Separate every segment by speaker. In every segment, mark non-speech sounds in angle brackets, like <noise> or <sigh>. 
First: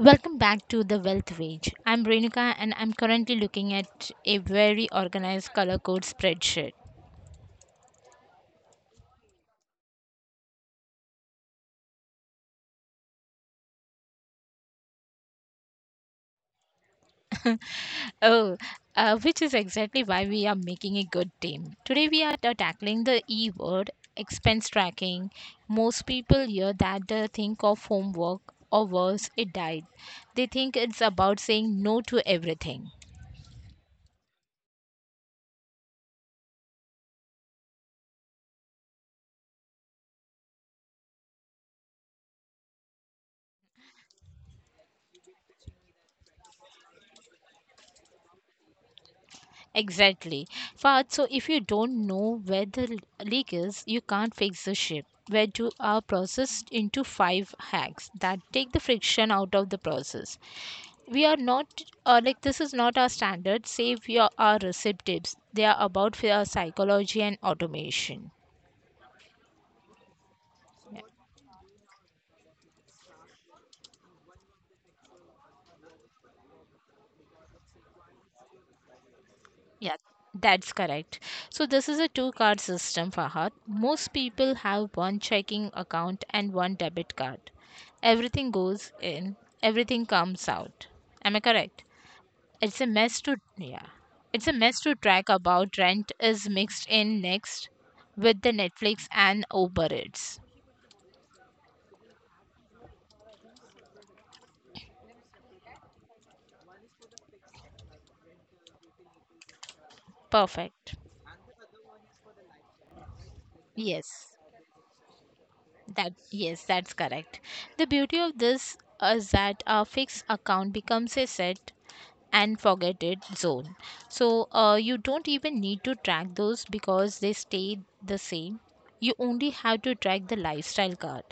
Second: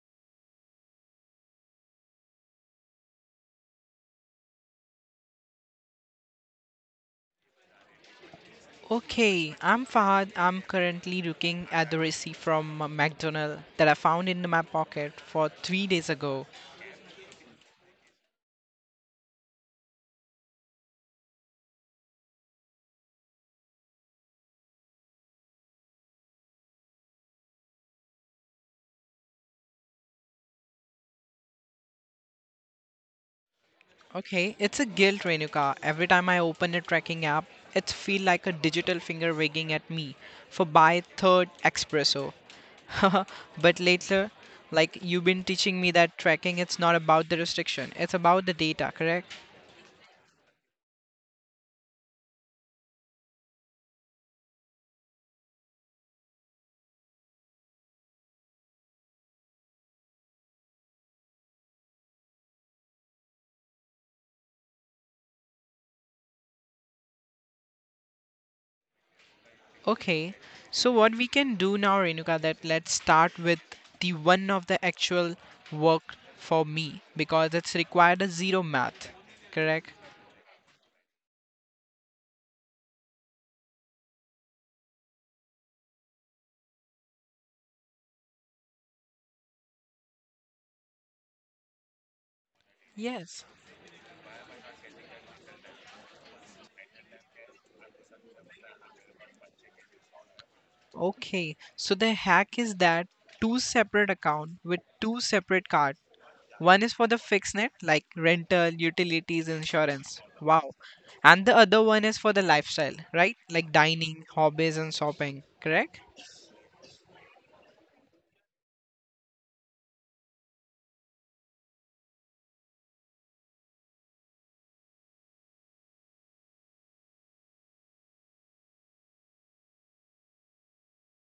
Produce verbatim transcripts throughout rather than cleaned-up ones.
Speaker 1: Welcome back to the Wealth Wage. I'm Renuka and I'm currently looking at a very organized color code spreadsheet.
Speaker 2: Okay, I'm Fahad. I'm currently looking at the receipt from a McDonald's that I found in my pocket for three days ago.
Speaker 1: <laughs> oh, uh, which is exactly why we are making a good team. Today we are ta- tackling the E word, expense tracking. Most people hear that uh, think of homework or worse, a diet. They think it's about saying no to everything.
Speaker 2: Okay, it's a guilt Renuka. Every time I open a tracking app, it feels like a digital finger wagging at me for buy third espresso. <laughs> But later, like you've been teaching me that tracking, it's not about the restriction, it's about the data, correct?
Speaker 1: Exactly. But so if you don't know where the l- leak is, you can't fix the ship. Veggies are processed into five hacks that take the friction out of the process. We are not uh, like this is not our standard. Save your our recipe tips. They are about fear psychology and automation.
Speaker 2: Okay. So what we can do now, Renuka, that let's start with the one of the actual work for me because it's required a zero math, correct?
Speaker 1: Yeah, that's correct. So this is a two-card system, Fahad. Most people have one checking account and one debit card. Everything goes in, everything comes out. Am I correct? It's a mess to,
Speaker 2: Yes.
Speaker 1: yeah. It's a mess to track about rent is mixed in next with the Netflix and Uber Eats.
Speaker 2: Okay. So the hack is that two separate account with two separate card. One is for the fixed net like rental, utilities, insurance. Wow.
Speaker 1: Perfect.
Speaker 2: And the other one is for the lifestyle, right? Like dining,
Speaker 1: Yes,
Speaker 2: hobbies and shopping, correct?
Speaker 1: that yes, that's correct. The beauty of this is that a fixed account becomes a set and forget it zone. So uh, you don't even need to track those because they stay the same. You only have to track the lifestyle card.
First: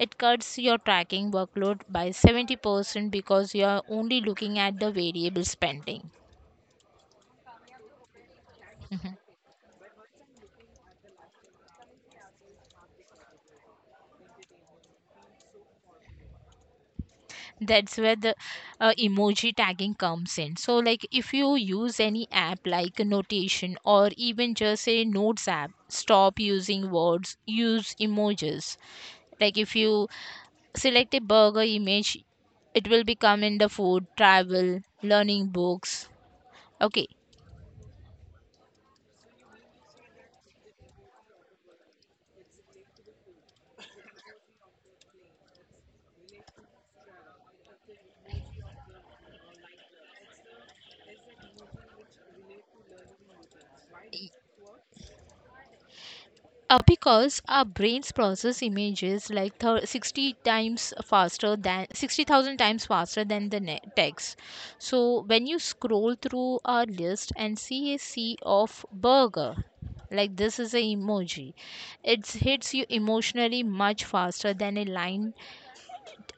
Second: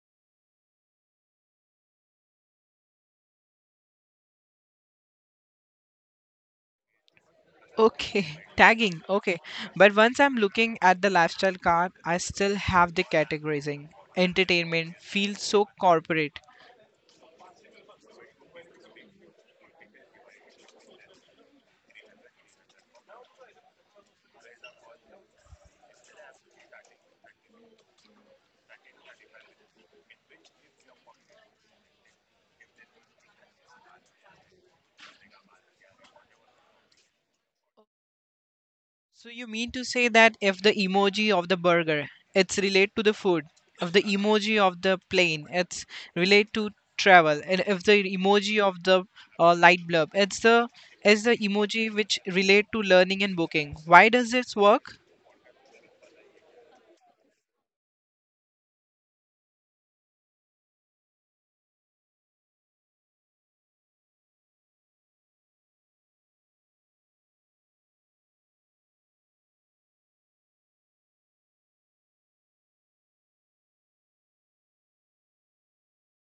Speaker 1: It cuts your tracking workload by seventy percent because you are only looking at the variable spending.
Speaker 2: Okay, <laughs> tagging.
Speaker 1: Mhm.
Speaker 2: Okay. But once I'm looking at the lifestyle card, I still have the categorizing. Entertainment feels so corporate.
Speaker 1: That's where the uh, emoji tagging comes in. So, like if you use any app like Notation or even just a Notes app, stop using words, use emojis. Like if you select a burger image, it will become in the food travel learning books. Okay.
Speaker 2: So you mean to say that if the emoji of the burger, it's relate to the food. If the emoji of the plane, it's relate to travel. And if the emoji of the uh, light bulb, it's the is the emoji which relate to learning and booking. Why does this work?
Speaker 1: Uh, because our brains process images like thir- sixty times faster than sixty thousand times faster than the ne- text. So when you scroll through our list and see a sea of burger, like this is a emoji, it hits you emotionally much faster than a line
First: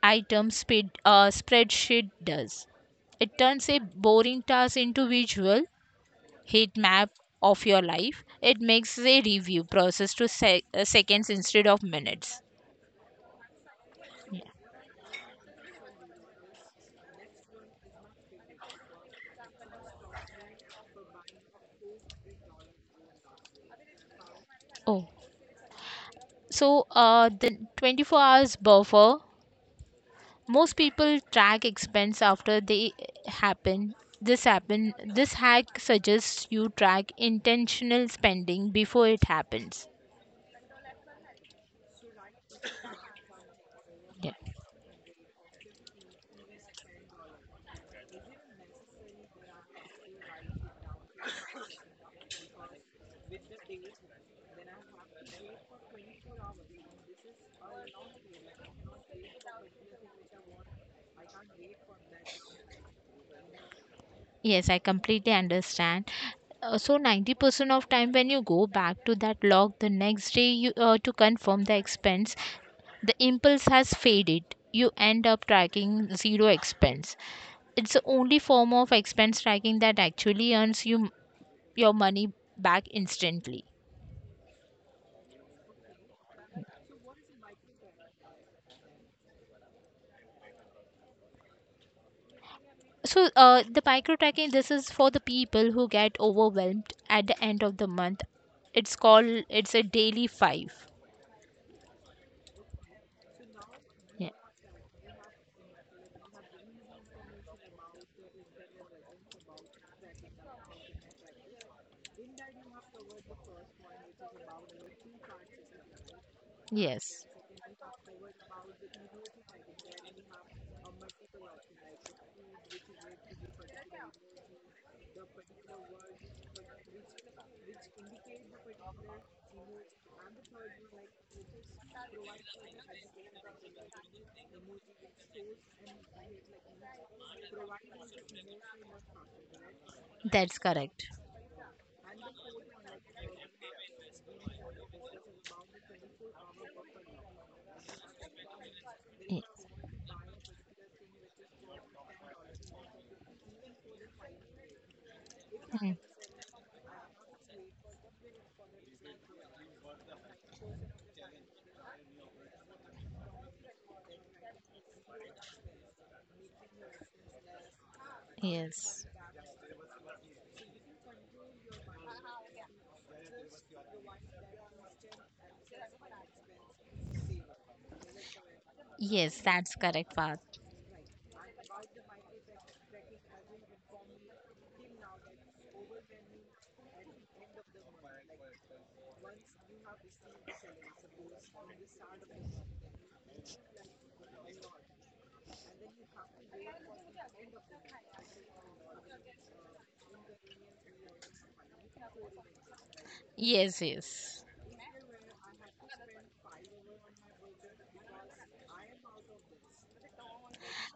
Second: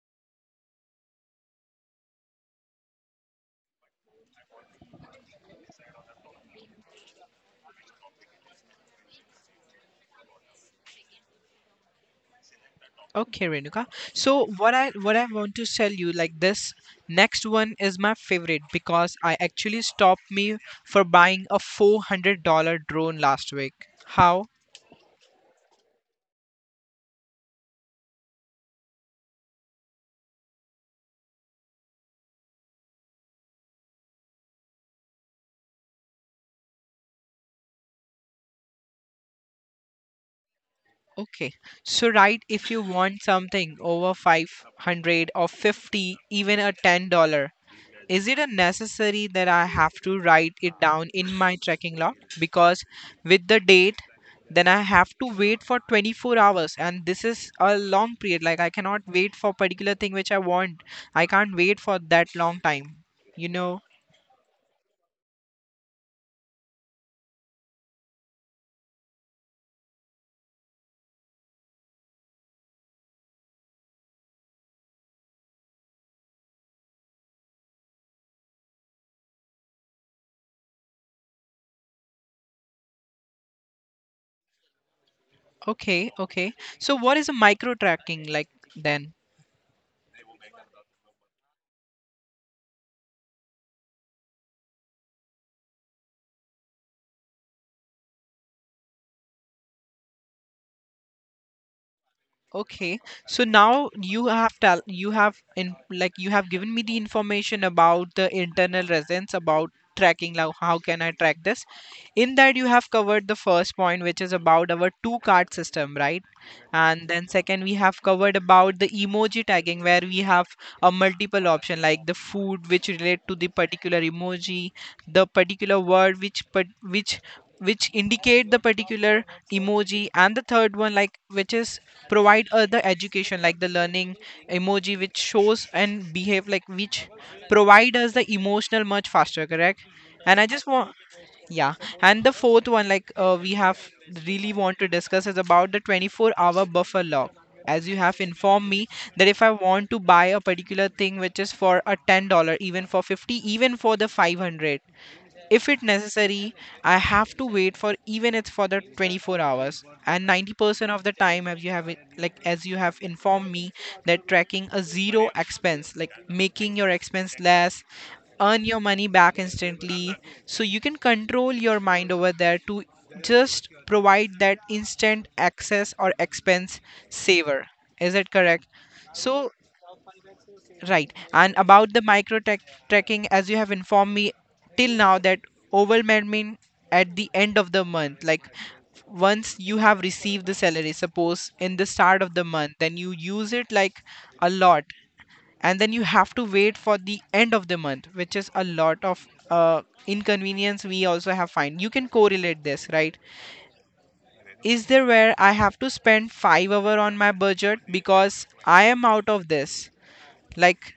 Speaker 1: item speed, uh, spreadsheet does. It turns a boring task into visual heat map of your life. It makes a review process to sec- uh, seconds instead of minutes.
Speaker 2: Okay, Renuka.
Speaker 1: Yeah.
Speaker 2: So what I what I want to tell you like this next one is my favorite because I actually stopped me for buying a four hundred dollar drone last week. How?
Speaker 1: Oh, so uh, the twenty-four hours buffer. Most people track expense after they happen. This happen. This hack suggests you track intentional spending before it happens.
Speaker 2: Okay. So right, if you want something over
Speaker 1: Yeah.
Speaker 2: five hundred or fifty, even a ten dollars. Is it a necessary that I have to write it down in my tracking log? Because with the date, then I have to wait for twenty-four hours, and this is a long period. Like I cannot wait for particular thing which I want. I can't wait for that long time, you know?
Speaker 1: Yes, I completely understand. Uh, so ninety percent of time when you go back to that log the next day you uh, to confirm the expense, the impulse has faded. You end up tracking zero expense. It's the only form of expense tracking that actually earns you your money back instantly.
Speaker 2: Okay, okay. So what is a micro tracking like then?
Speaker 1: So uh, the micro tracking, this is for the people who get overwhelmed at the end of the month. It's called, it's a daily five.
Speaker 2: Okay, so now you
Speaker 1: Yeah.
Speaker 2: have tell you have in like you have given me the information about the internal residence about tracking, like how can I track this? In that you have covered the first point, which is about our two card system, right? And
Speaker 1: Yes,
Speaker 2: then second we have covered about the emoji tagging where we have a multiple option like the food which relate to the particular emoji, the particular word which but which which indicate the particular emoji, and the third one like which is provide other education like the learning emoji which shows and behave like which provide us the emotional much faster, correct, and I
Speaker 1: that's
Speaker 2: just want
Speaker 1: correct.
Speaker 2: yeah. And the fourth one like uh, we have really want to discuss is about the twenty-four hour buffer lock, as you have informed me that if
Speaker 1: Yeah.
Speaker 2: I want to buy a particular thing which is for a ten dollars, even for fifty, even for the five hundred, if it
Speaker 1: Mm.
Speaker 2: necessary I have to wait for even it's for the twenty-four hours, and ninety percent of the time, as you have it- like as you have informed me that tracking a zero expense like making your expense less earn your money
Speaker 1: Yes,
Speaker 2: back instantly, so you can control your mind over there to just provide that instant access or expense saver, is it correct?
Speaker 1: yes,
Speaker 2: So
Speaker 1: that's correct, Path.
Speaker 2: right. And about the micro tech tracking, as you have informed me till now, that overwhelming at the end of the month, like once you have received the salary, suppose in the start of the month, then you use it like a lot, and then you have to wait for the end of the month, which is a lot of uh, inconvenience we also have find. You can correlate this, right?
Speaker 1: Yes, yes.
Speaker 2: Is there where I have to spend five hour on my budget because I am out of this? Like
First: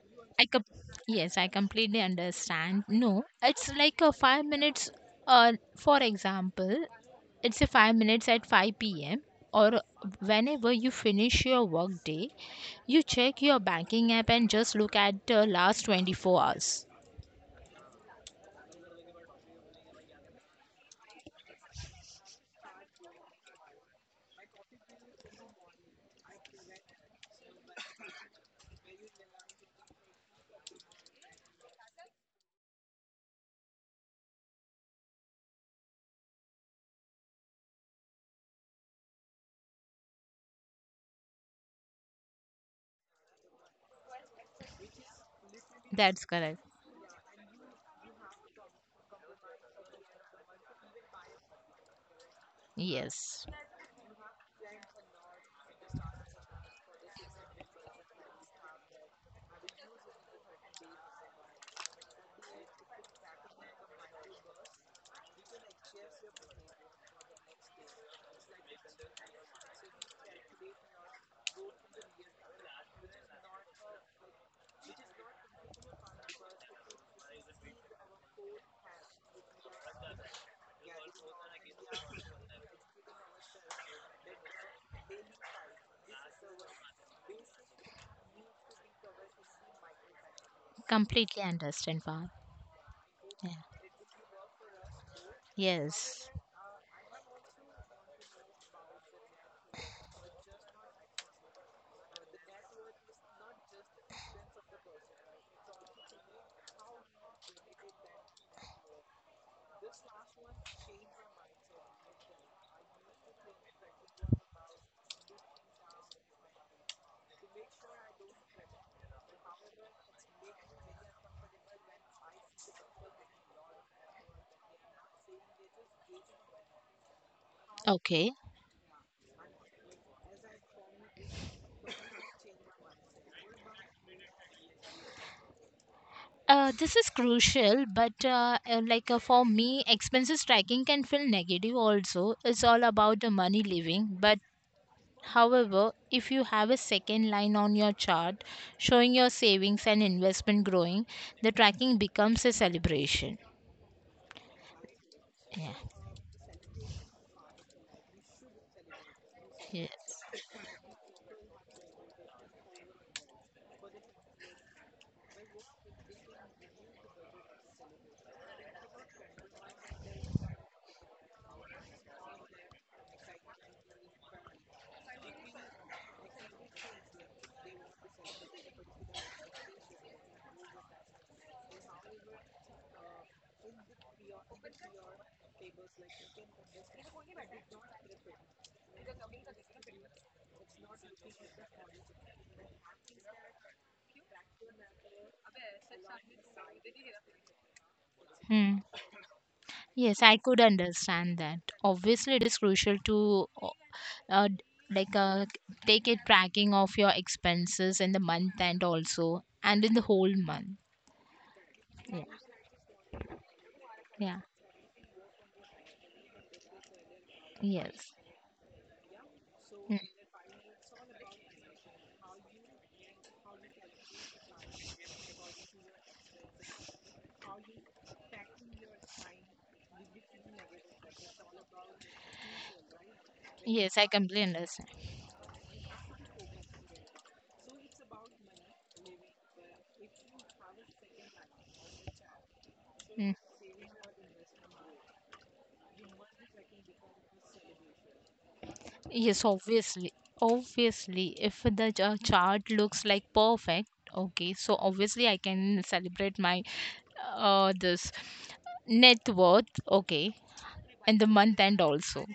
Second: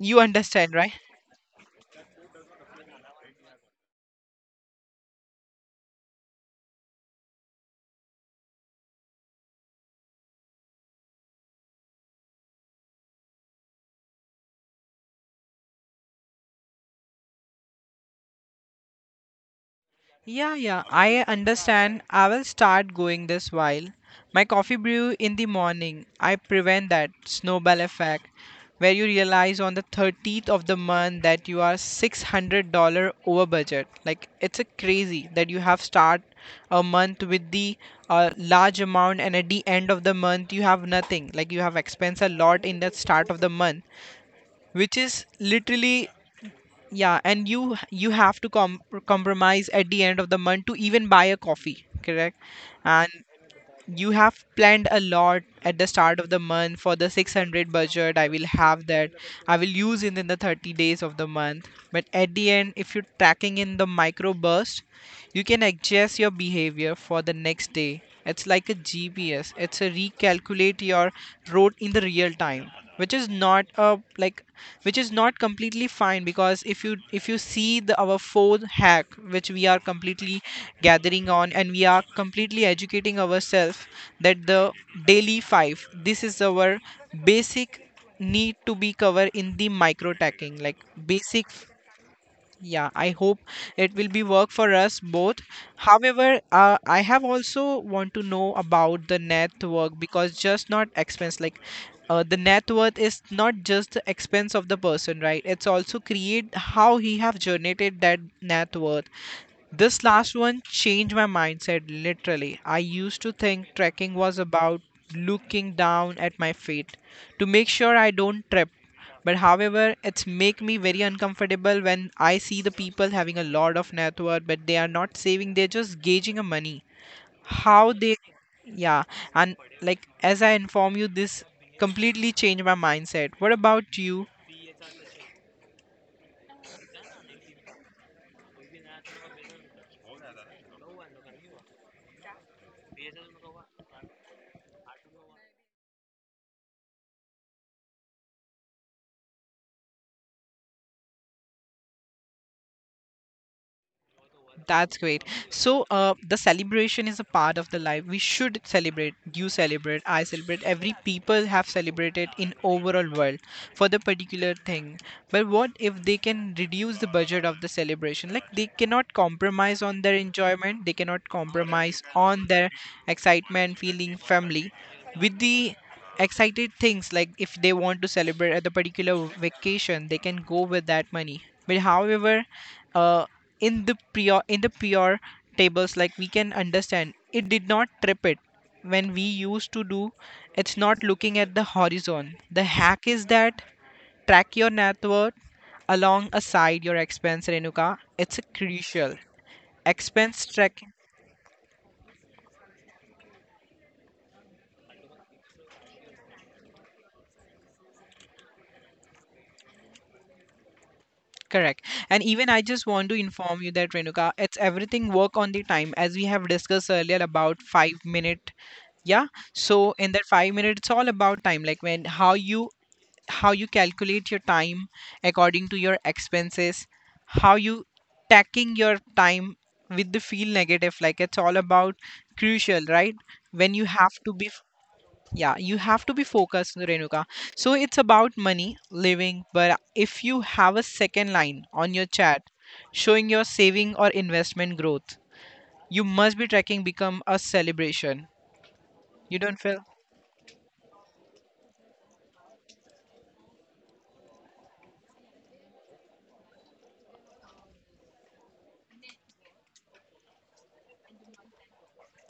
Speaker 2: you
Speaker 1: I com-
Speaker 2: understand, right?
Speaker 1: yes, I completely understand. No, it's like a five minutes. Uh, for example, it's a five minutes at five p m or whenever you finish your work day, you check your banking app and just look at the last twenty four hours.
Speaker 2: Yeah, yeah, I understand. I will start going this while. My coffee brew in the morning. I prevent that snowball effect where you realize on the thirtieth of the month that you are six hundred dollars over budget. Like it's a crazy that you have start a month with the uh, large amount, and at the end of the month you have nothing. Like you have expense a lot in the start of the month, which is literally
Speaker 1: That's correct.
Speaker 2: yeah. And you h- you have to com- compromise at the end of the month to even buy a coffee, correct, and
Speaker 1: Yes,
Speaker 2: you have planned a lot at the start of the month for the six hundred budget. I will have that, I will use it in the thirty days of the month, but at the end if you're tracking in the micro burst, you can adjust your behavior for the next day. It's like a GPS, it's a recalculate your road in the real time, which is not a like which is not completely fine, because if you if you see the our fourth hack, which we are completely gathering on, and we are completely educating ourselves that the daily five, this is our basic need to be covered in the micro tacking, like
Speaker 1: completely
Speaker 2: basic.
Speaker 1: understand, Path.
Speaker 2: Yeah, I hope
Speaker 1: Yeah.
Speaker 2: it will be work for us both.
Speaker 1: Yes.
Speaker 2: However, uh, I have also want to know about the net work, because just not expense, like uh, the net worth is not just the expense of the person, right? It's also create how he have generated that net worth. This last one changed my mindset literally. I used to think trekking was about looking down at my feet to make sure I don't trip. But however, it's make me very uncomfortable when I see the people having a lot of net worth, but they are not saving, they're just gauging a money. How they
Speaker 1: Okay.
Speaker 2: yeah. And like as I inform you, this completely changed my mindset. What about you?
Speaker 1: Uh, this is crucial, but uh, uh, like uh, for me, expenses tracking can feel negative also. It's all about the money living. But however, if you have a second line on your chart showing your savings and investment growing, the tracking becomes a celebration.
Speaker 2: That's great.
Speaker 1: Yeah.
Speaker 2: So, uh, the celebration is a part of the life. We should celebrate. You
Speaker 1: Yeah.
Speaker 2: celebrate. I celebrate. Every people have celebrated in overall world for the particular thing. But what if they can reduce the budget of the celebration? Like they cannot compromise on their enjoyment. They cannot compromise on their excitement, feeling, family, with the excited things, like if they want to celebrate at the particular vacation, they can go with that money. But however, uh, in the pure in the pure tables, like we can understand it did not trip it when we used to do, it's not looking at the horizon. The hack is that track your net worth alongside your expense, Renuka. It's a
Speaker 1: Hmm.
Speaker 2: crucial
Speaker 1: Yes, I
Speaker 2: expense
Speaker 1: could
Speaker 2: track.
Speaker 1: understand that. Obviously, it is crucial to uh, uh, d- like uh, c- take a tracking of your expenses in the month and also and in the whole month.
Speaker 2: Correct. And
Speaker 1: Yeah.
Speaker 2: even I just want to inform you that Renuka,
Speaker 1: Yeah.
Speaker 2: it's everything work on the time, as we have discussed earlier about five
Speaker 1: Yes.
Speaker 2: minute. Yeah. So
Speaker 1: Mm.
Speaker 2: in that five minutes, it's all about time. Like when how you how you calculate your time according to your expenses, how you tacking your time with the feel negative. Like it's all about crucial, right? When you
Speaker 1: Yes, I
Speaker 2: have to
Speaker 1: completely
Speaker 2: be
Speaker 1: understand.
Speaker 2: yeah, you have to be focused, Renuka. So it's about money living, but if you have a second line on your chat
Speaker 1: Mm.
Speaker 2: showing your saving or investment growth, you must be tracking become a celebration. You
Speaker 1: Yes,
Speaker 2: don't feel
Speaker 1: obviously. Obviously, if the ch- uh, chart looks like perfect, okay, so obviously I can celebrate my uh this net worth, okay, and the month end also.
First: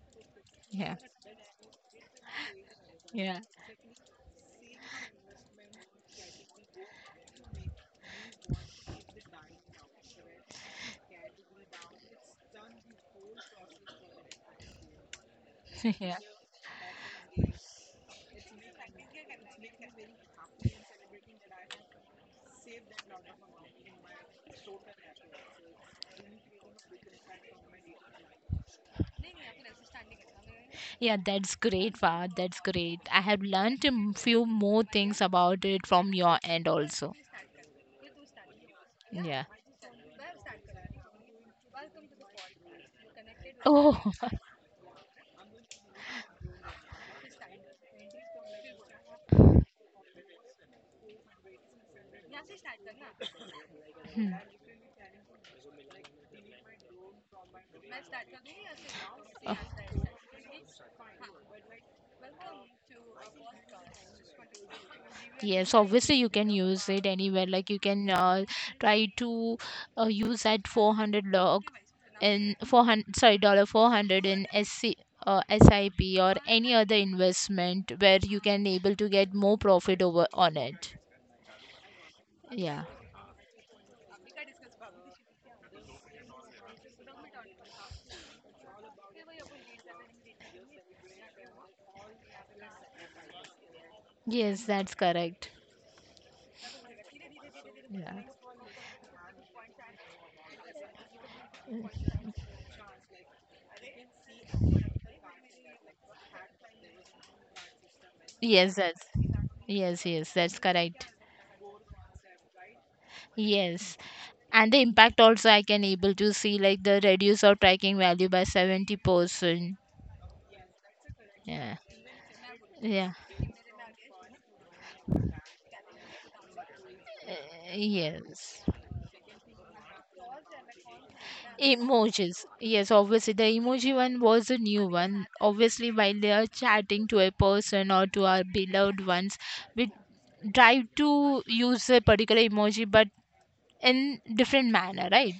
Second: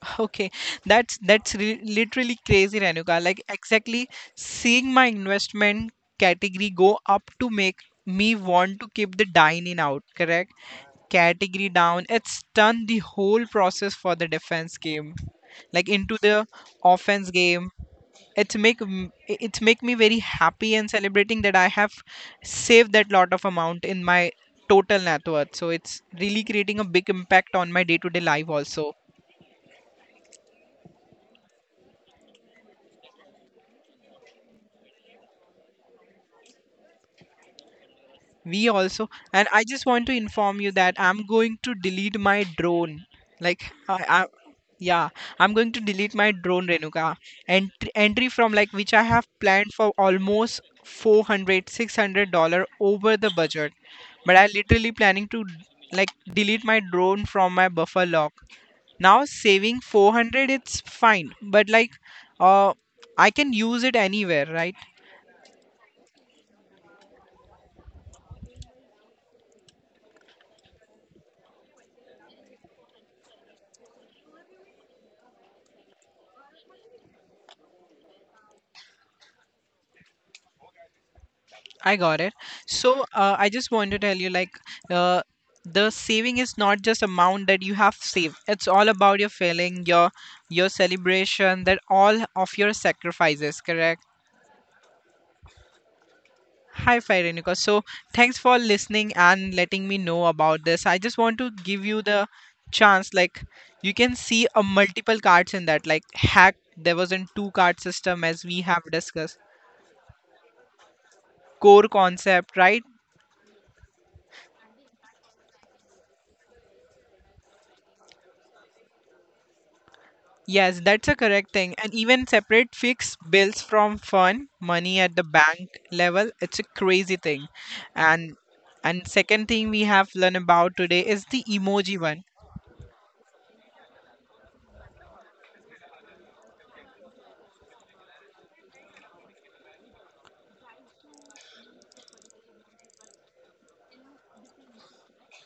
Speaker 2: <laughs> okay,
Speaker 1: Yeah.
Speaker 2: that's that's re- literally crazy, Renuka,
Speaker 1: Yeah.
Speaker 2: like exactly. Seeing my investment category go up to make me want to keep the dining out, correct, category down. It's done the whole process for the defense game, like
Speaker 1: <laughs> yeah.
Speaker 2: into the offense game. It's make m- it's make me very happy and celebrating that I have saved that lot of amount in my total net worth. So it's really creating a big impact on my day to day life also.
Speaker 1: Yeah, that's great, Fahad. That's great. I have learned a m- few more things about it from your end also.
Speaker 2: We also,
Speaker 1: Yeah.
Speaker 2: and I just want to inform you that I'm going to delete my drone. Like,
Speaker 1: Oh.
Speaker 2: I, I
Speaker 1: <laughs>
Speaker 2: yeah, I'm going to delete my drone, Renuka. Entry, entry from like which I have planned for almost four hundred, six hundred dollar over the budget,
Speaker 1: Hmm.
Speaker 2: but I literally planning to like delete my drone from my buffer log. Now
Speaker 1: Oh.
Speaker 2: saving four hundred, it's fine, but like, uh, I can use it anywhere, right?
Speaker 1: Yes, obviously you can use it anywhere. Like you can uh, try to uh, use at four hundred log in four hundred, sorry, dollar four hundred in S C, uh, SIP or any other investment where you can able to get more profit over on it.
Speaker 2: I got it.
Speaker 1: Yeah.
Speaker 2: So uh, I just want to tell you, like, uh, the saving is not just amount that you have saved. It's all about your feeling, your your celebration, that all of your sacrifices. Correct.
Speaker 1: Yes, that's correct.
Speaker 2: Hi, Firenika. So
Speaker 1: Yeah.
Speaker 2: thanks for listening and letting me know about this. I just want to give you the chance, like, you can see a multiple cards in that. Like hack, there was in two card system as we
Speaker 1: Yes,
Speaker 2: have
Speaker 1: that's
Speaker 2: discussed.
Speaker 1: yes, yes, that's correct.
Speaker 2: Core concept, right?
Speaker 1: Yes. And the impact also I can able to see like the reduce of tracking value by seventy percent.
Speaker 2: Yes, that's a correct thing.
Speaker 1: Yeah.
Speaker 2: And even separate
Speaker 1: Yeah.
Speaker 2: fixed bills from fund money at the bank level, it's a crazy thing.
Speaker 1: Uh,
Speaker 2: And
Speaker 1: Yes.
Speaker 2: and second thing we have learned about today is the emoji one.
Speaker 1: Emojis. Yes, obviously the emoji one was a new one. Obviously, while they are chatting to a person or to our beloved ones, we try to use a particular emoji but in different manner, right?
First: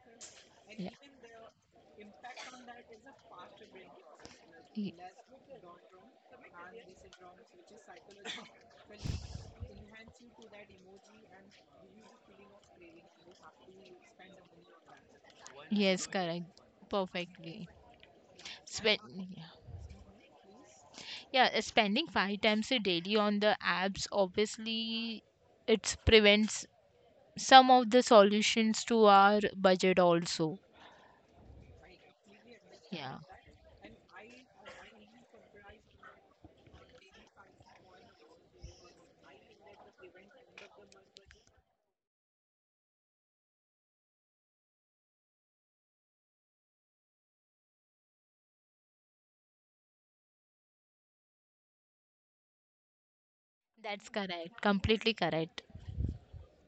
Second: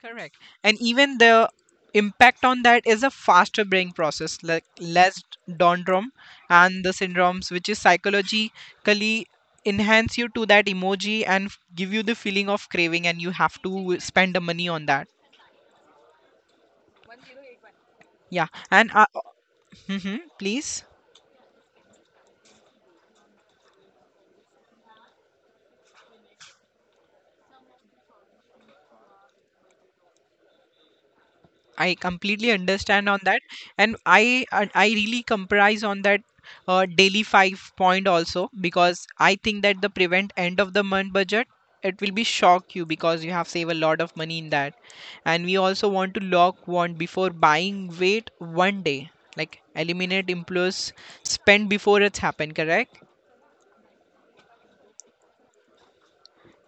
Speaker 2: Correct. And
Speaker 1: Yeah.
Speaker 2: even the impact on that is a faster brain process, like
Speaker 1: Y-
Speaker 2: less dendrum and the syndromes, which is psychologically enhance you to that emoji and f- give you the feeling of craving, and you have to spend the money on that.
Speaker 1: Yes, correct. Perfectly.
Speaker 2: Yeah. And
Speaker 1: Spend,
Speaker 2: uh, mhm, please.
Speaker 1: yeah, uh, spending five times a daily on the apps, obviously it prevents some of the solutions to our budget also.
Speaker 2: I completely understand
Speaker 1: Yeah.
Speaker 2: on that, and I I I really comprise on that uh, daily five point also, because I think that the prevent end of the month budget, it will be shock you because you have saved a lot of money in that. And we also want to lock one before buying. Wait one day, like eliminate impulse spend before it's happened. Correct?
Speaker 1: That's correct. Completely correct.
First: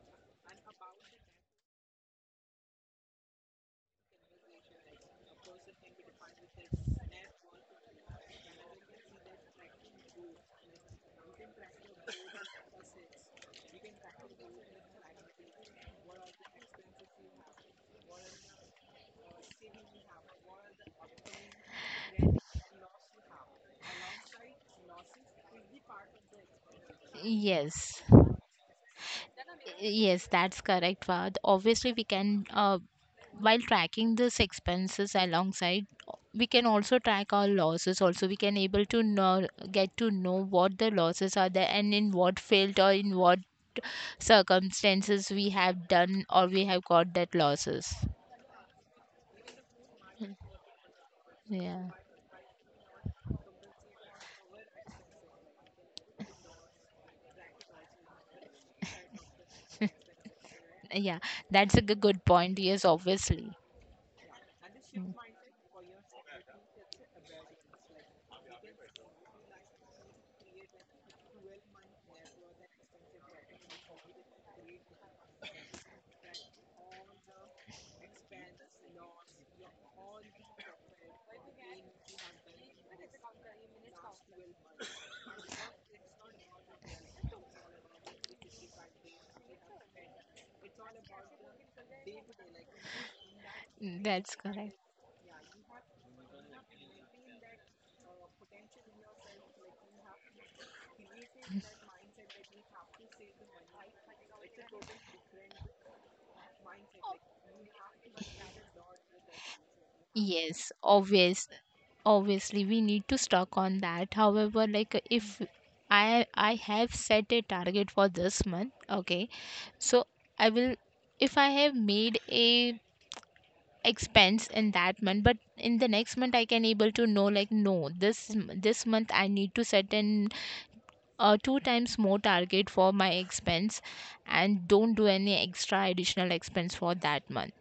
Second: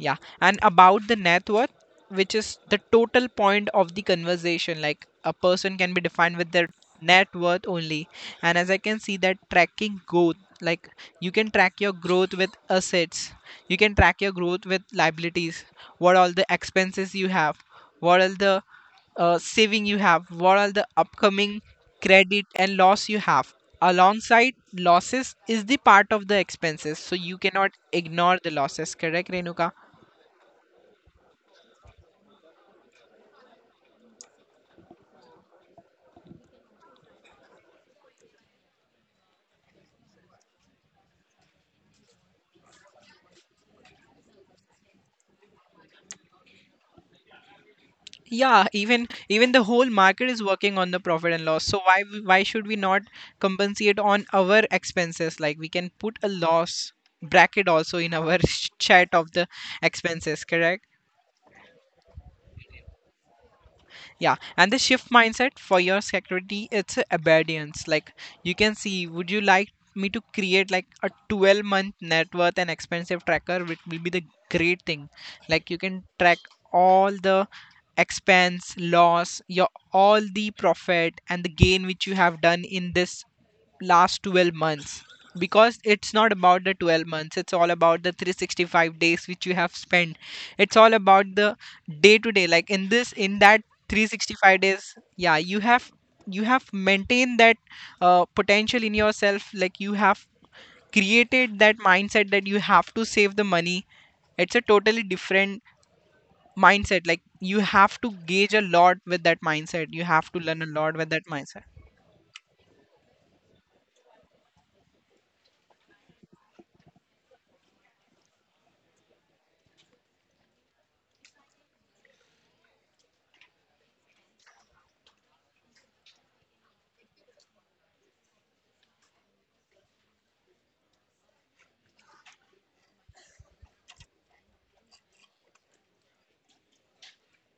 Speaker 2: Yeah, and about the net worth, which is the total point of the conversation. Like a person can be defined with their net worth only. And as I can see, that tracking growth, like you can track your growth with assets, you can track your growth with liabilities, what all the expenses you have, what all the uh, saving you have, what all the upcoming credit and loss you have. Alongside, losses is the part of the expenses, so you cannot
Speaker 1: Yes.
Speaker 2: ignore the losses. Correct, Renuka?
Speaker 1: Yes, that's correct, Vad. Obviously, we can, uh, while tracking this expenses alongside, we can also track our losses. Also, we can able to know, get to know what the losses are there and in what field or in what circumstances we have done or we have got that losses.
Speaker 2: Yeah, even even the whole market is working on the profit and loss, so
Speaker 1: Yeah.
Speaker 2: why w- why should we not compensate on our expenses? Like we can put a loss bracket also in our <laughs> chat of the expenses. Correct?
Speaker 1: Yeah. That's a g- good point. Yes, obviously.
Speaker 2: Yeah, and the shift mindset for your security, it's a obedience. Like, you can see, would you like me to create like a twelve month net worth and expensive tracker, which will be the great thing? Like you can track all the expense, loss, your all the profit and the gain which you have done in this last twelve months. Because it's not about the twelve months, it's all about the three hundred sixty-five days which you have spent. It's all about the day to day, like in this in that
Speaker 1: Mm. That's
Speaker 2: three hundred sixty-five
Speaker 1: correct.
Speaker 2: days. Yeah, you have you have maintained that uh, potential in yourself. Like you have created that mindset that you have to save the money. It's a totally different mindset. Like you have to gauge a lot with that mindset, you have to learn
Speaker 1: Yes,
Speaker 2: a lot with that
Speaker 1: obvious.
Speaker 2: mindset.
Speaker 1: Obviously, we need to stock on that. However, like if I I have set a target for this month, okay. So I will, if I have made a expense in that month, but in the next month I can able to know like no, this m- this month I need to set an uh, two times more target for my expense and don't do any extra additional expense for that month.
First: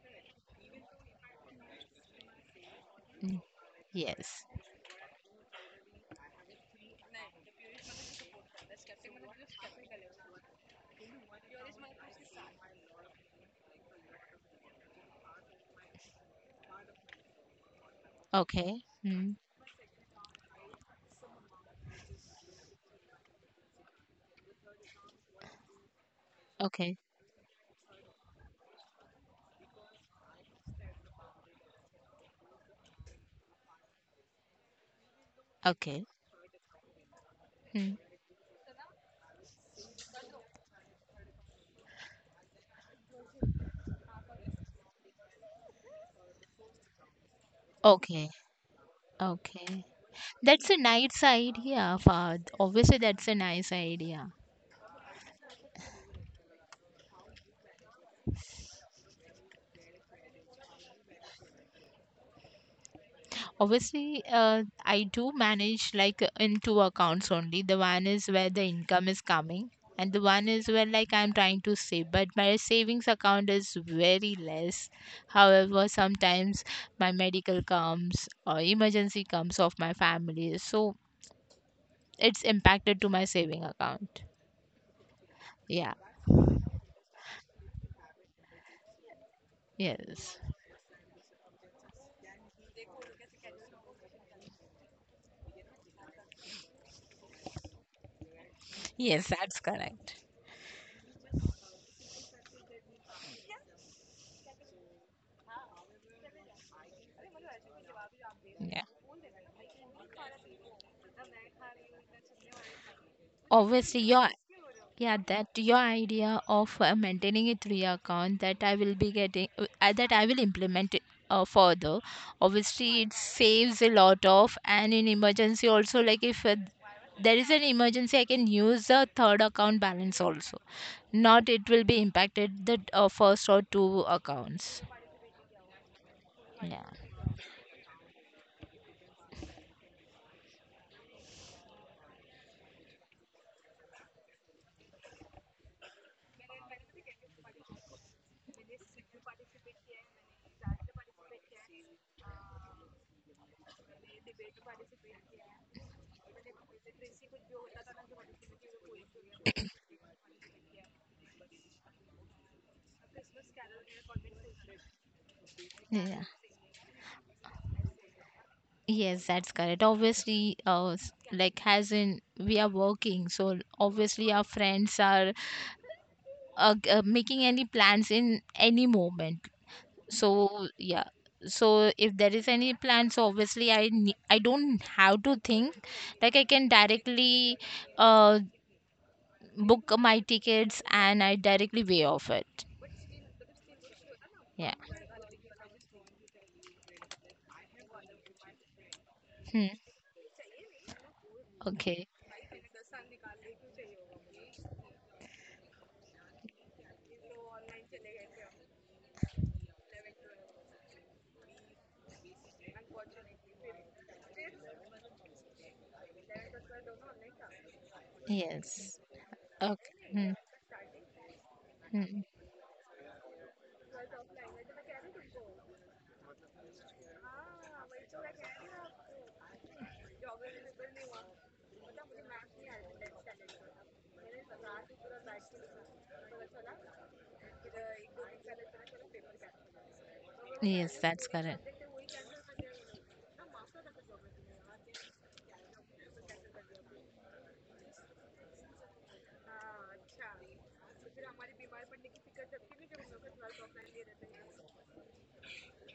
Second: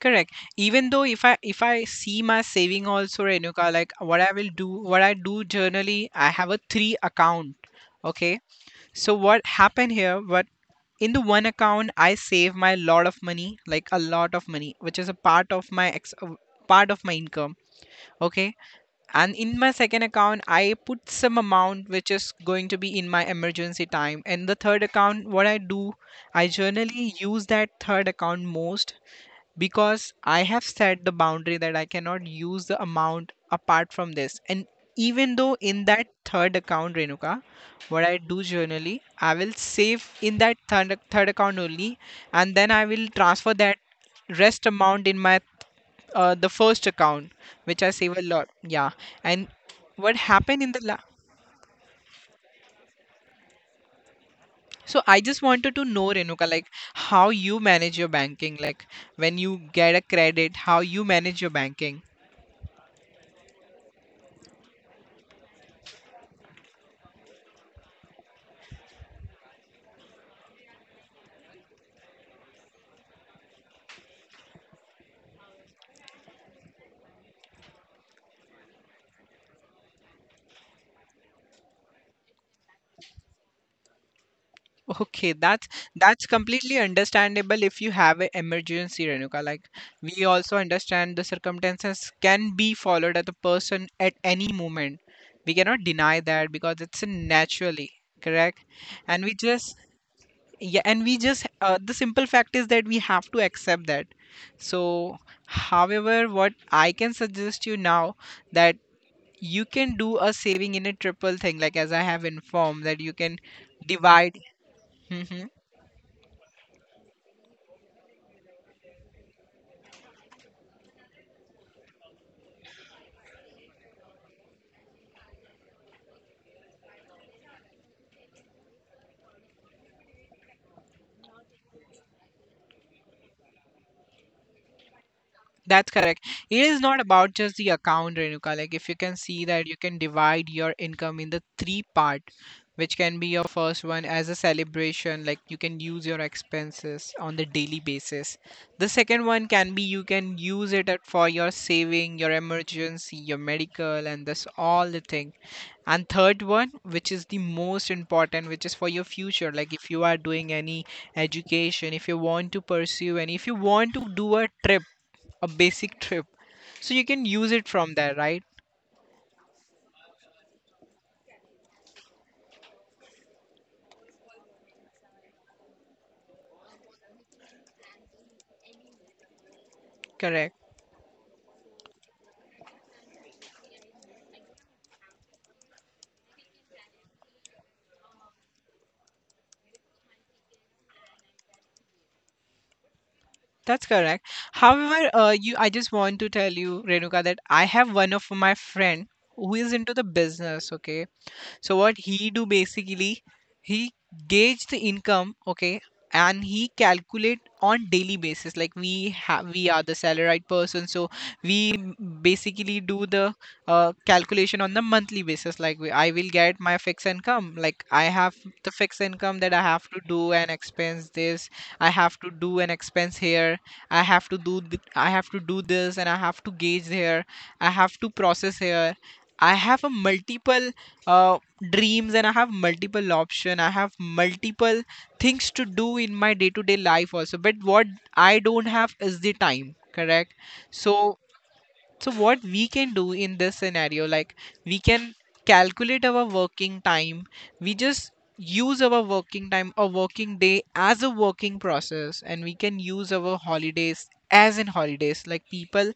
Speaker 2: Correct. Even though, if I if I see my saving also,
Speaker 1: Mm.
Speaker 2: Renuka, like what I
Speaker 1: Yes.
Speaker 2: will do, what I do generally, I have a three account. Okay. So what happened here? What, in the one account, I save my lot of money, like a lot of money, which is a part of my ex uh, part of my income. Okay.
Speaker 1: Okay.
Speaker 2: And
Speaker 1: Mm.
Speaker 2: in my second account, I put some amount which is going to be in my emergency time. And the third account, what I do, I
Speaker 1: Okay.
Speaker 2: generally use that third account most, because I have set the boundary that I cannot use the amount apart from this. And even though in that
Speaker 1: Okay.
Speaker 2: third account, Renuka,
Speaker 1: Mm.
Speaker 2: what I do generally, I will save in that third, third account only, and then I will transfer that rest amount in my uh, the first account, which I save a
Speaker 1: Okay.
Speaker 2: lot. Yeah, and
Speaker 1: Okay.
Speaker 2: what happened
Speaker 1: That's
Speaker 2: in
Speaker 1: a
Speaker 2: the la-
Speaker 1: nice idea, Fahad. Obviously, that's a nice idea.
Speaker 2: so I just wanted to know, Renuka, like how you manage your banking, like when you get a credit, how you manage your banking.
Speaker 1: Obviously, uh, I do manage like in two accounts only. The one is where the income is coming, and the one is where like I'm trying to save. But my savings account is very less. However, sometimes my medical comes or emergency comes of my family, so it's impacted to my saving account.
Speaker 2: Okay, that's
Speaker 1: Yeah.
Speaker 2: that's completely understandable if you have an emergency, Renuka. Like we
Speaker 1: Yes.
Speaker 2: also understand the circumstances can be followed at the person at any moment. We cannot deny that because it's a naturally correct, and
Speaker 1: Yes,
Speaker 2: we
Speaker 1: that's
Speaker 2: just
Speaker 1: correct.
Speaker 2: yeah, and we just uh, the simple fact is that we have to accept that. So, however, what I can suggest you now, that
Speaker 1: Yeah.
Speaker 2: you can do a saving in a triple thing, like as I have informed, that you can
Speaker 1: Obviously your
Speaker 2: divide.
Speaker 1: yeah that
Speaker 2: <laughs>
Speaker 1: your idea of uh, maintaining a three account, that I will be getting uh, uh, that I will implement it uh, further. Obviously it saves a lot of, and in emergency also, like if uh, there is an emergency I can use the third account balance also, not it will be impacted the uh, first or two accounts.
Speaker 2: That's correct. It is not about
Speaker 1: Yeah.
Speaker 2: just the account, Renuka. Like if you can see that you can divide your income in the three part, which can be your first one as a celebration, like you can use your expenses on the daily basis. The second one can be, you can use it at- for your saving, your emergency, your medical, and this all the thing. And third one, which is the most important, which is for your future. Like if you are doing any education, if you want to pursue, and if you want to do a trip, a basic
Speaker 1: Yeah.
Speaker 2: trip, so you can use it from there, right?
Speaker 1: Yes, that's correct. Obviously uh s- like as in we are working, so obviously our friends are uh, g- uh, making any plans in any moment, so
Speaker 2: Correct.
Speaker 1: yeah. So if there is any plan, so obviously i ne- I don't have to think, like I can directly uh book my tickets and I directly way off it.
Speaker 2: That's correct.
Speaker 1: Yeah.
Speaker 2: However, uh, you, I just want to tell you, Renuka, that I have one of my friend who is
Speaker 1: Hmm.
Speaker 2: into the business, okay? So what
Speaker 1: Okay.
Speaker 2: he do basically, he gauge the income, okay, and he calculate on daily basis. Like we have, we are the salaried person, so we m- basically do the uh, calculation on the monthly basis. Like we, I will get my fixed income. Like I have the
Speaker 1: Yes.
Speaker 2: fixed income, that I have
Speaker 1: Okay.
Speaker 2: to do
Speaker 1: Hmm.
Speaker 2: an expense this, I have
Speaker 1: Hmm.
Speaker 2: to do an expense here, I have to do th- I have to do this, and I have to gauge here, I have to process here. I have a multiple uh, dreams, and I have multiple option, I have multiple things to do in my day to day life also, but what I don't have is the time. Correct? So
Speaker 1: Yes, that's correct.
Speaker 2: so what we can do in this scenario, like we can calculate our working time. We just use our working time or working day as a working process, and we can use our holidays as in holidays. Like people,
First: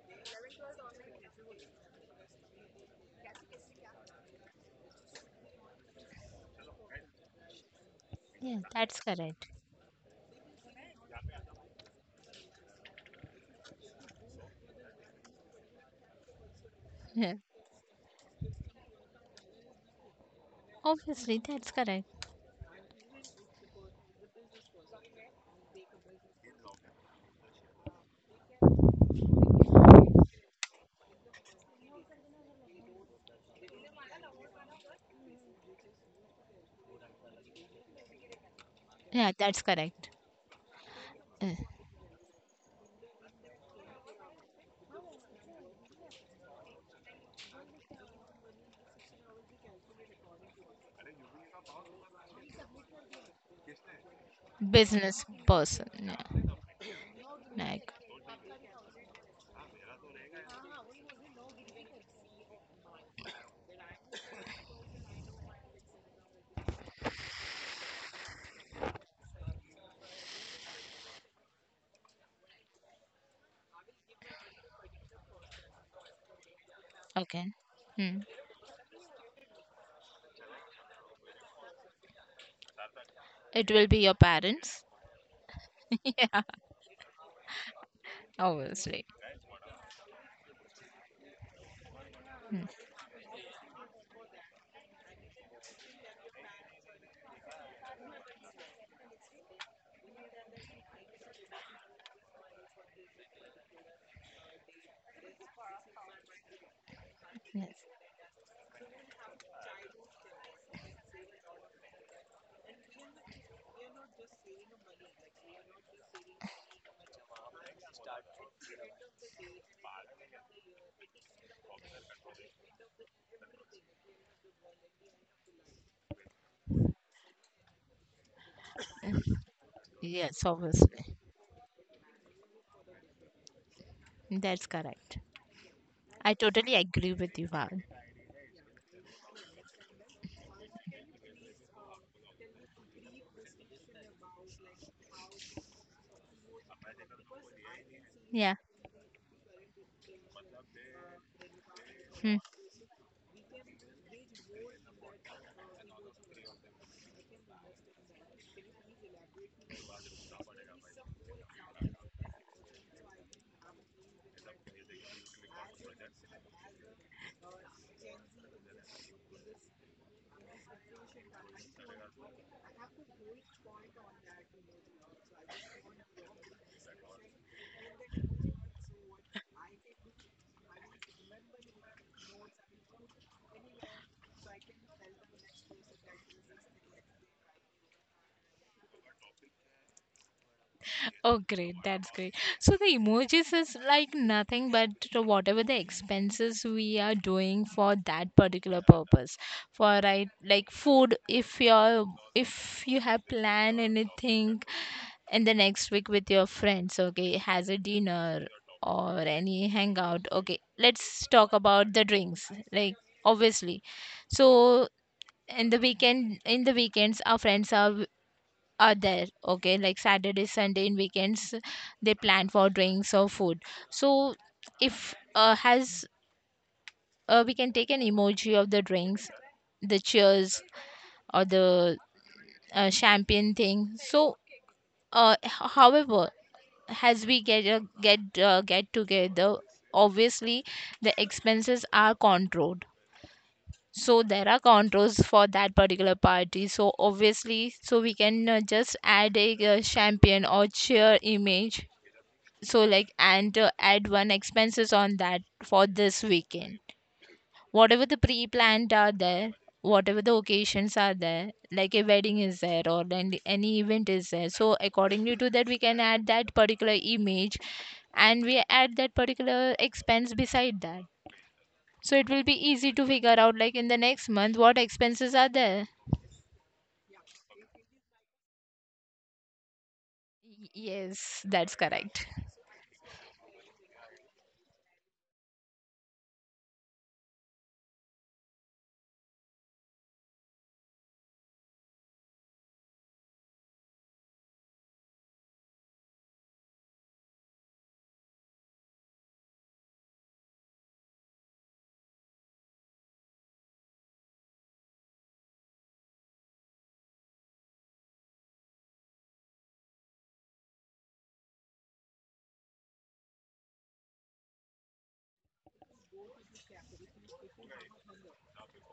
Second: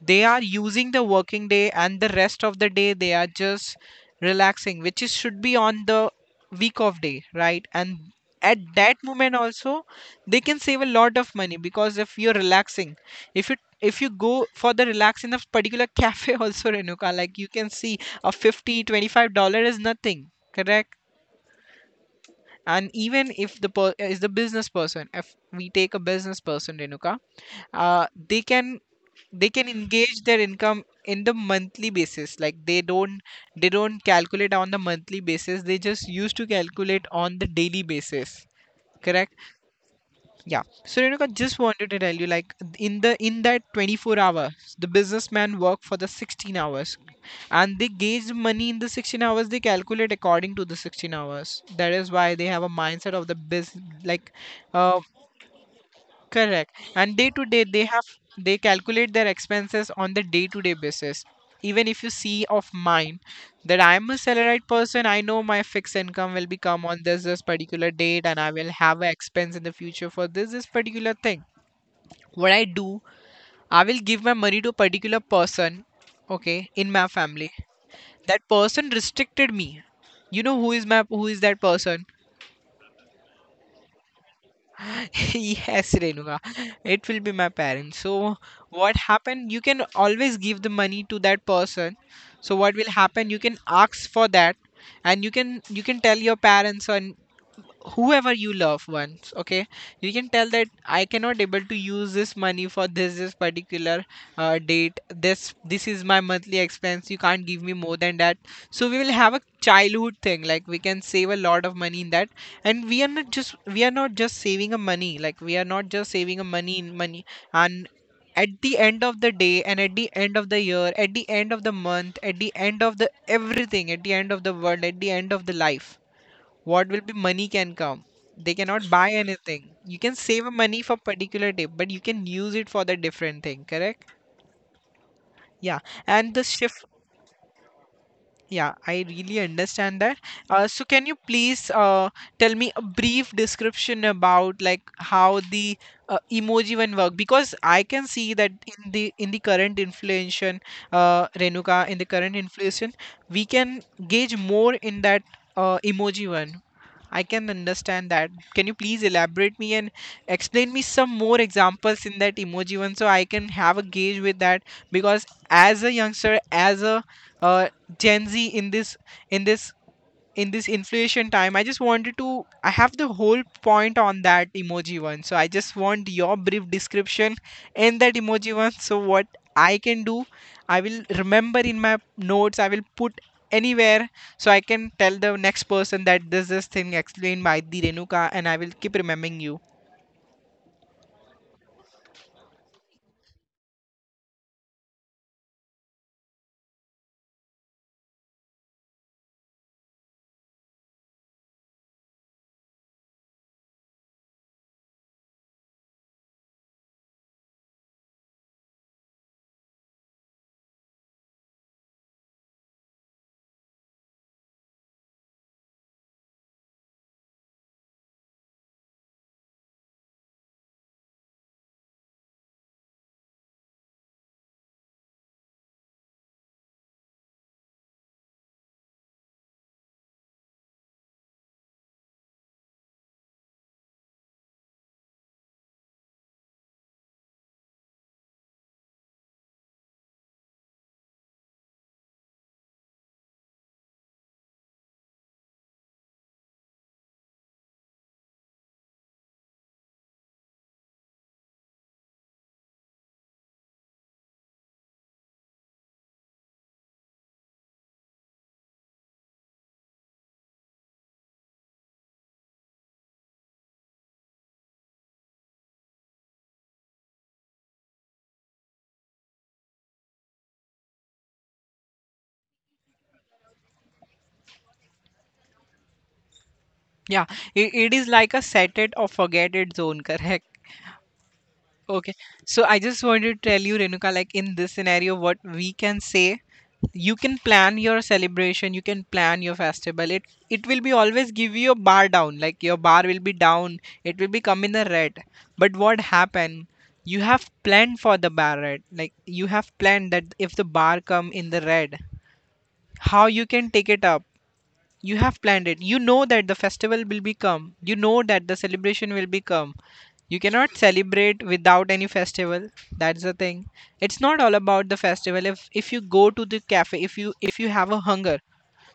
Speaker 2: they are using the working day, and the rest of the day they are just relaxing, which is should be on the week of day, right? And at
Speaker 1: Yeah,
Speaker 2: that
Speaker 1: that's
Speaker 2: moment
Speaker 1: correct.
Speaker 2: also, they can save a lot of money. Because if you're relaxing, if you if you go for the relax in a particular cafe <laughs> also, Renuka,
Speaker 1: Yeah,
Speaker 2: like you can see, a fifty twenty dollar is nothing. Correct?
Speaker 1: obviously that's correct.
Speaker 2: And even if the per- is the business person, if we take a business person, Renuka, uh, they can, they can engage their income in the monthly basis. Like they don't they don't calculate on the monthly basis, they just used to calculate on the daily basis. Correct?
Speaker 1: Yeah, that's correct.
Speaker 2: Yeah, so Renuka,
Speaker 1: Uh,
Speaker 2: just wanted to tell you, like in the in that twenty-four hours, the businessman work for the sixteen hours, and they gauge money in the sixteen hours, they calculate according to the sixteen hours. That is why they have a mindset of the biz, like uh,
Speaker 1: business person, yeah.
Speaker 2: correct. And day to day, they
Speaker 1: Like.
Speaker 2: have, they calculate their expenses on the day to day basis. Even if you see of mine, that I am a salaried person, I know my fixed income will become on this this particular date, and I will have an expense in the future for this this particular thing. What I do, I will give my money to a particular person, okay, in my family.
Speaker 1: Okay. Hmm.
Speaker 2: That person restricted me. You know who is my who is that person?
Speaker 1: It will be your parents,
Speaker 2: <laughs> Yes, Renuka, it will be my parents. So what
Speaker 1: obviously.
Speaker 2: happened? You can always give the money to that person. So
Speaker 1: Hmm.
Speaker 2: what will happen? You can ask for that, and you can you can tell your parents or whoever you love once, okay? You can tell that I cannot able to use this money for this this particular uh, date. This this is my monthly expense, you can't give
Speaker 1: Yes.
Speaker 2: me more than that. So we will have a childhood thing, like we can save a lot of money in that. And we are not just we are not just saving a money. Like we are not just saving a money in money. And at the end of the day, and at the end of the year, at the end of the month, at the end of the everything, at the end of the world, at the end of the life, what will be money can come, they cannot buy anything. You can save
Speaker 1: Yes,
Speaker 2: money for
Speaker 1: obviously.
Speaker 2: particular day, but you can use it for the different thing. Correct?
Speaker 1: That's correct.
Speaker 2: Yeah, and
Speaker 1: I
Speaker 2: the
Speaker 1: totally
Speaker 2: shift
Speaker 1: agree with you, Val.
Speaker 2: yeah, I really understand that. Uh, so can you please uh, tell me a brief description about like how the uh, emoji one work? Because I can see that
Speaker 1: Yeah.
Speaker 2: in the in the current inflation, uh, Renuka, in the current
Speaker 1: Hmm.
Speaker 2: inflation, we can gauge more in that uh, emoji one. I can understand that. Can you please elaborate me and explain me some more examples in that emoji one, so I can have a gauge with that? Because as a youngster, as a uh, Gen Z in this in this in this inflation time, I just wanted to, I have the whole point on that emoji one, so I just want your brief description in that emoji one. So what I can do, I will remember in my notes, I will put anywhere. So I can tell the next person that this this thing explained by the Renuka, and I will keep remembering you.
Speaker 1: Oh, great. That's great. So the emojis is like nothing but to whatever the expenses we are doing for that particular purpose. For right, like food, if you're if you have planned anything in the next week with your friends, okay, has a dinner or any hangout. Okay, let's talk about the drinks. Like obviously, so in the weekend, in the weekends our friends are are there, okay, like Saturday, Sunday and weekends they plan for drinks or food. So if uh, has uh, we can take an emoji of the drinks, the cheers or the uh, champagne thing. So uh, h- however, as we get a get uh, get together, obviously the expenses are controlled, so there are controls for that particular party. So obviously, so we can uh, just add a uh, champagne or cheer image, so like, and uh, add one expenses on that for this weekend, whatever the pre-planned are there, whatever the occasions are there, like a wedding is there or then any event is there, so accordingly to that we can add that particular image, and we add that particular expense beside that. So it will be easy to figure out like in the next month what expenses are there.
Speaker 2: Yeah, it, it is like a set it or forget it zone. <laughs> Correct?
Speaker 1: Y- yes, that's
Speaker 2: Okay.
Speaker 1: correct.
Speaker 2: So I just wanted to tell you, Renuka, like in this scenario, what we can say, you can plan your celebration, you can plan your festival. It it will be always give you a bar down, like your bar will be down, it will be come in the red. But what happened? You have planned for the bar red. Like you have planned that if the bar come in the red, how you can take it up? You have planned it. You know that the festival will become, you know that the celebration will become, you cannot celebrate without any festival. That's the thing. It's not all about the festival. If if you go to the cafe, if you if you have a hunger,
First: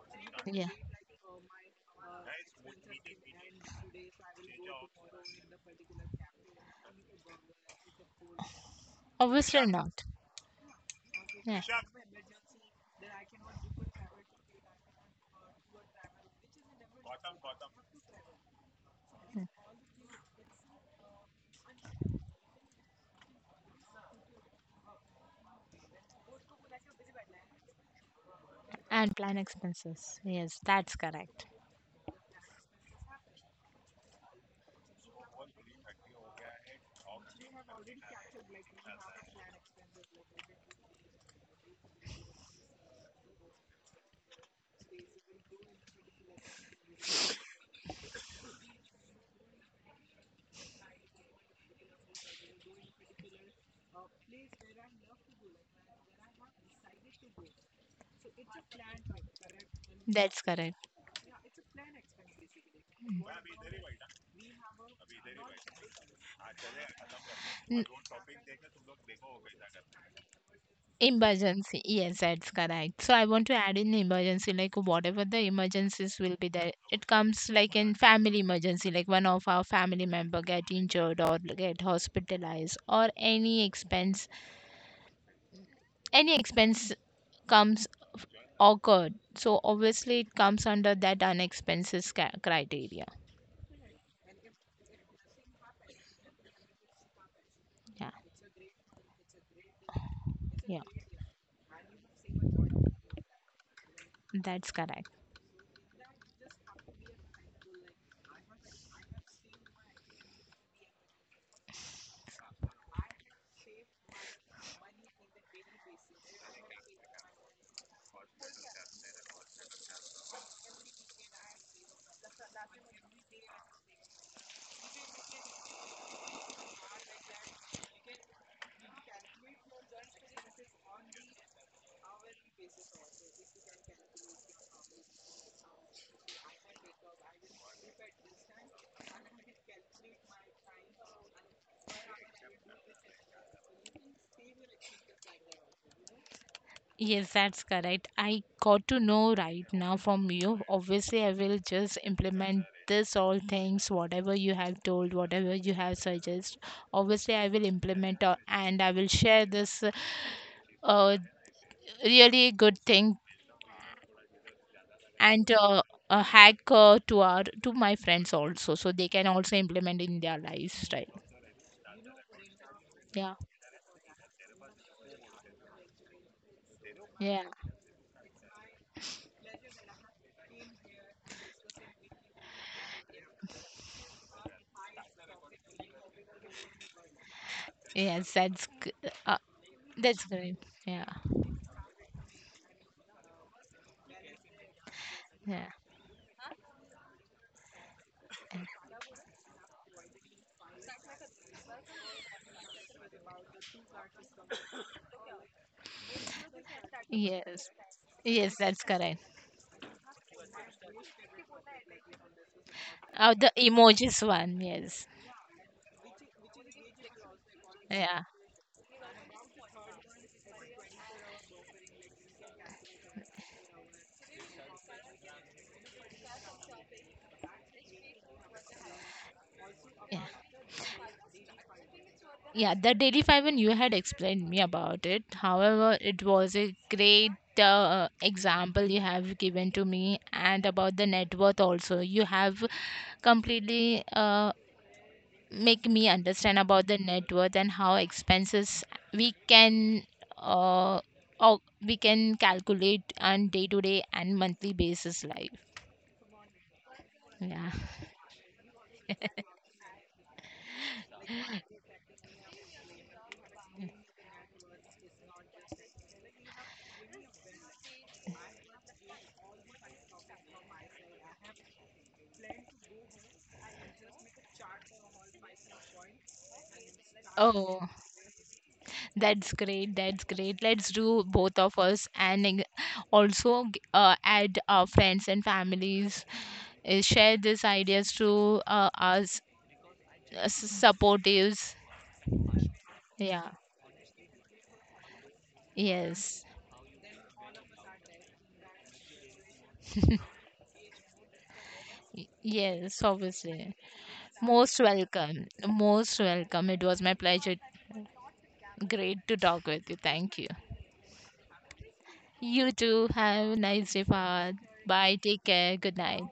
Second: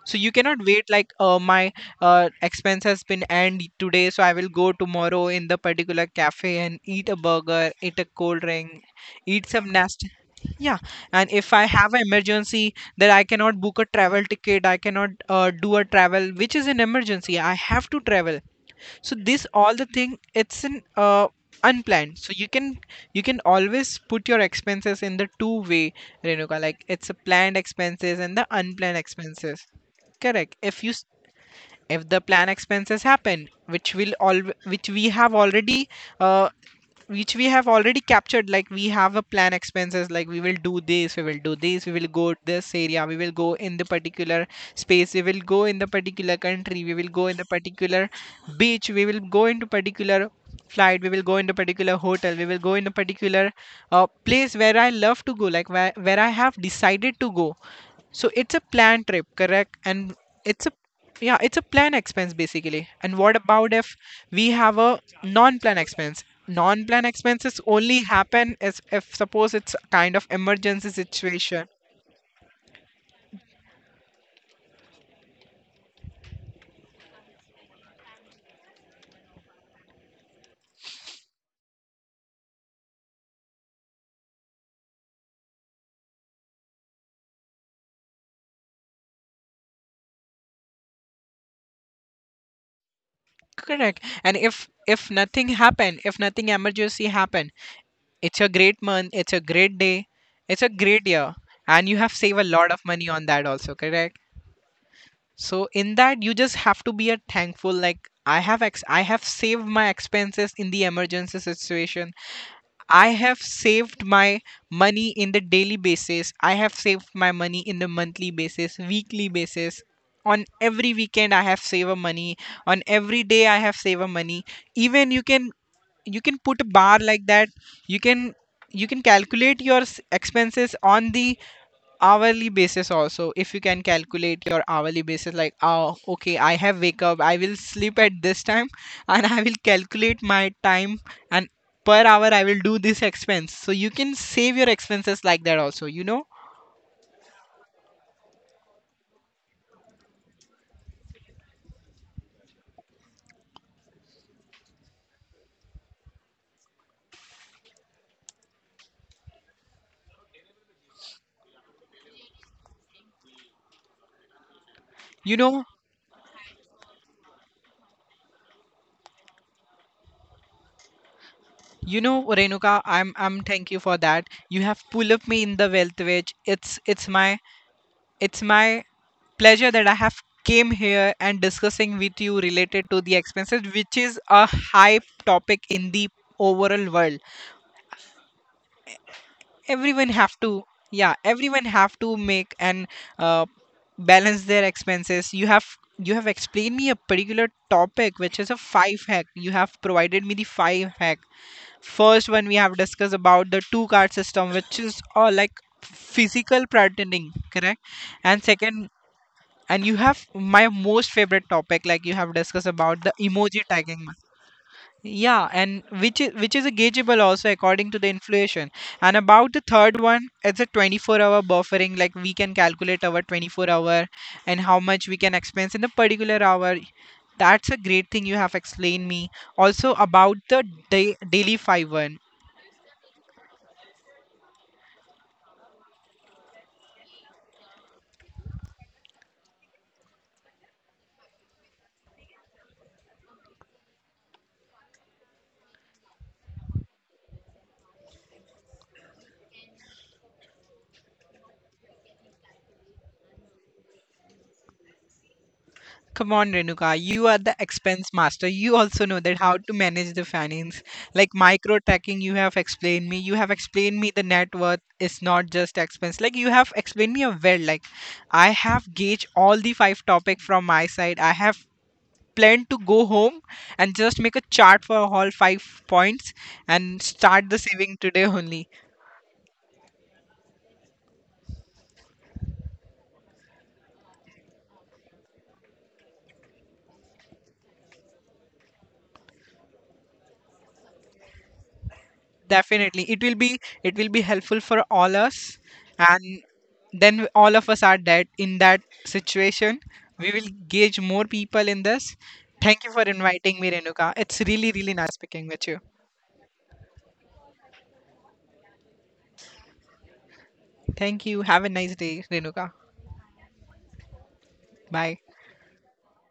Speaker 2: so you cannot
Speaker 1: Yeah,
Speaker 2: wait like uh, my uh, expense has been end today, so I will go tomorrow in the particular cafe and eat a burger, eat a cold drink, eat
Speaker 1: obviously
Speaker 2: some
Speaker 1: not.
Speaker 2: nasty, yeah. And if
Speaker 1: Yeah,
Speaker 2: I have an emergency that I cannot book a travel ticket, I cannot uh, do a travel which is an emergency, I have to travel. So this all the thing, it's an uh, unplanned. So you can, you can always put your expenses in the two way, Renuka, like it's a planned expenses and the unplanned
Speaker 1: and plan
Speaker 2: expenses.
Speaker 1: expenses,
Speaker 2: Correct.
Speaker 1: yes,
Speaker 2: If you
Speaker 1: that's
Speaker 2: s-
Speaker 1: correct.
Speaker 2: If the plan expenses happen, which will all, which we have already, uh, which we have already captured, like we have a plan expenses, like we will do this, we will do this, we will go to this area, we will go in the particular space, we will go in the particular country, we will go in the particular beach, we will go into particular flight, we will go into particular hotel, we will go in a particular uh, place where I love to go, like where, where I have decided to go. So it's a planned trip, correct? And
Speaker 1: That's
Speaker 2: it's a,
Speaker 1: correct.
Speaker 2: yeah, it's a plan expense basically. And what about if we have a non-plan expense? Non-plan expenses
Speaker 1: N-
Speaker 2: only happen as if suppose it's a kind of emergency situation.
Speaker 1: Emergency. Yes, that's correct. So I want to add in emergency, like whatever the emergencies will be there. It comes like in family emergency, like one of our family member get injured or get hospitalized or any expense, any expense comes, f- occurred. So obviously it comes under that unexpenses ca- criteria.
Speaker 2: Correct. And if if nothing happened, if nothing emergency happened,
Speaker 1: Yeah,
Speaker 2: it's a great month, it's a great day, it's a
Speaker 1: yeah,
Speaker 2: great year, and you have saved a lot of money on that also, correct?
Speaker 1: that's correct.
Speaker 2: So in that you just have to be a thankful, like i have ex- I have saved my expenses in the emergency situation. I have saved my money in the daily basis. I have saved my money in the monthly basis, weekly basis. On every weekend I have saved a money. On every day I have saved a money. Even you can, you can put a bar like that. You can, you can calculate your s- expenses on the hourly basis also. If you can calculate your hourly basis, like oh okay, I have wake up, I will sleep at this time, and I will calculate my time, and per hour I will do this expense. So you can save your expenses like that also, you know.
Speaker 1: Yes, that's correct. I got to know right now from you. Obviously, I will just implement this all things, whatever you have told, whatever you have suggested. Obviously, I will implement uh, and I will share this uh, uh, really good thing
Speaker 2: you
Speaker 1: and
Speaker 2: know
Speaker 1: uh, a hack uh, to our to my friends also, so they can also implement in their lives, right?
Speaker 2: you know Renuka, i'm
Speaker 1: Yeah,
Speaker 2: i'm thank you for that. You have pulled up me in the wealth wage. It's it's my,
Speaker 1: yeah,
Speaker 2: it's my pleasure that I have came here and discussing with you related to the expenses, which is a high topic in the overall world.
Speaker 1: yes, that's g- uh,
Speaker 2: Everyone
Speaker 1: that's
Speaker 2: have to,
Speaker 1: great. Yeah,
Speaker 2: yeah, everyone have to make and uh, balance their expenses. You
Speaker 1: yeah,
Speaker 2: have, you have explained me a particular topic which is a
Speaker 1: yeah.
Speaker 2: five hack. You have provided me the five hack. First one, we have discussed about the two card system, which is uh, like physical pretending,
Speaker 1: Yes,
Speaker 2: correct. And
Speaker 1: yes, that's
Speaker 2: second,
Speaker 1: correct.
Speaker 2: and you have, my most favorite topic, like you have discussed about the
Speaker 1: Oh, the
Speaker 2: emoji tagging,
Speaker 1: emojis one, yes.
Speaker 2: yeah, and which is which is a gaugeable also according to the
Speaker 1: Yeah.
Speaker 2: inflation. And about the third one, it's a twenty-four hour buffering. Like we can calculate our twenty-four hour and how much we can expense in a particular hour. That's a great thing you have explained me. Also
Speaker 1: Yeah,
Speaker 2: about the day, daily five one.
Speaker 1: yeah, the Daily Five, and you had explained me about it. However, it was a great uh, example you have given to me, and about the net worth also. You have completely uh, make me understand about the net worth and how expenses we can uh, or we can calculate on day to day and monthly basis life.
Speaker 2: Come on, Renuka, you are the
Speaker 1: Yeah.
Speaker 2: expense master. You also know that how to manage the finance. Like micro tracking, you have explained me. You have explained me the net worth is not just expense. Like you have explained me a well. Like I have gauged all the five topic from my side. I have planned to go home and just make a chart for all five points and start the
Speaker 1: Oh.
Speaker 2: saving today only.
Speaker 1: That's great. That's great. Let's do both of us, and eng- also g- uh, add our friends and families. Uh, share these ideas to uh, us, uh, s- supportives.
Speaker 2: Definitely. It will
Speaker 1: Yeah.
Speaker 2: be it will be helpful for all us,
Speaker 1: Yes.
Speaker 2: and then all of us are dead in that situation. We will gauge more people in this.
Speaker 1: Y-
Speaker 2: Thank you
Speaker 1: Yes,
Speaker 2: for inviting me,
Speaker 1: obviously.
Speaker 2: Renuka. It's really,
Speaker 1: Most
Speaker 2: really nice
Speaker 1: welcome.
Speaker 2: speaking with you.
Speaker 1: Most welcome. It was my pleasure. Great to talk with you. Thank you.
Speaker 2: Thank you. Have a nice day,
Speaker 1: You
Speaker 2: Renuka.
Speaker 1: too. Have a nice day, Fahad. Bye.
Speaker 2: Bye.
Speaker 1: Take care. Good night.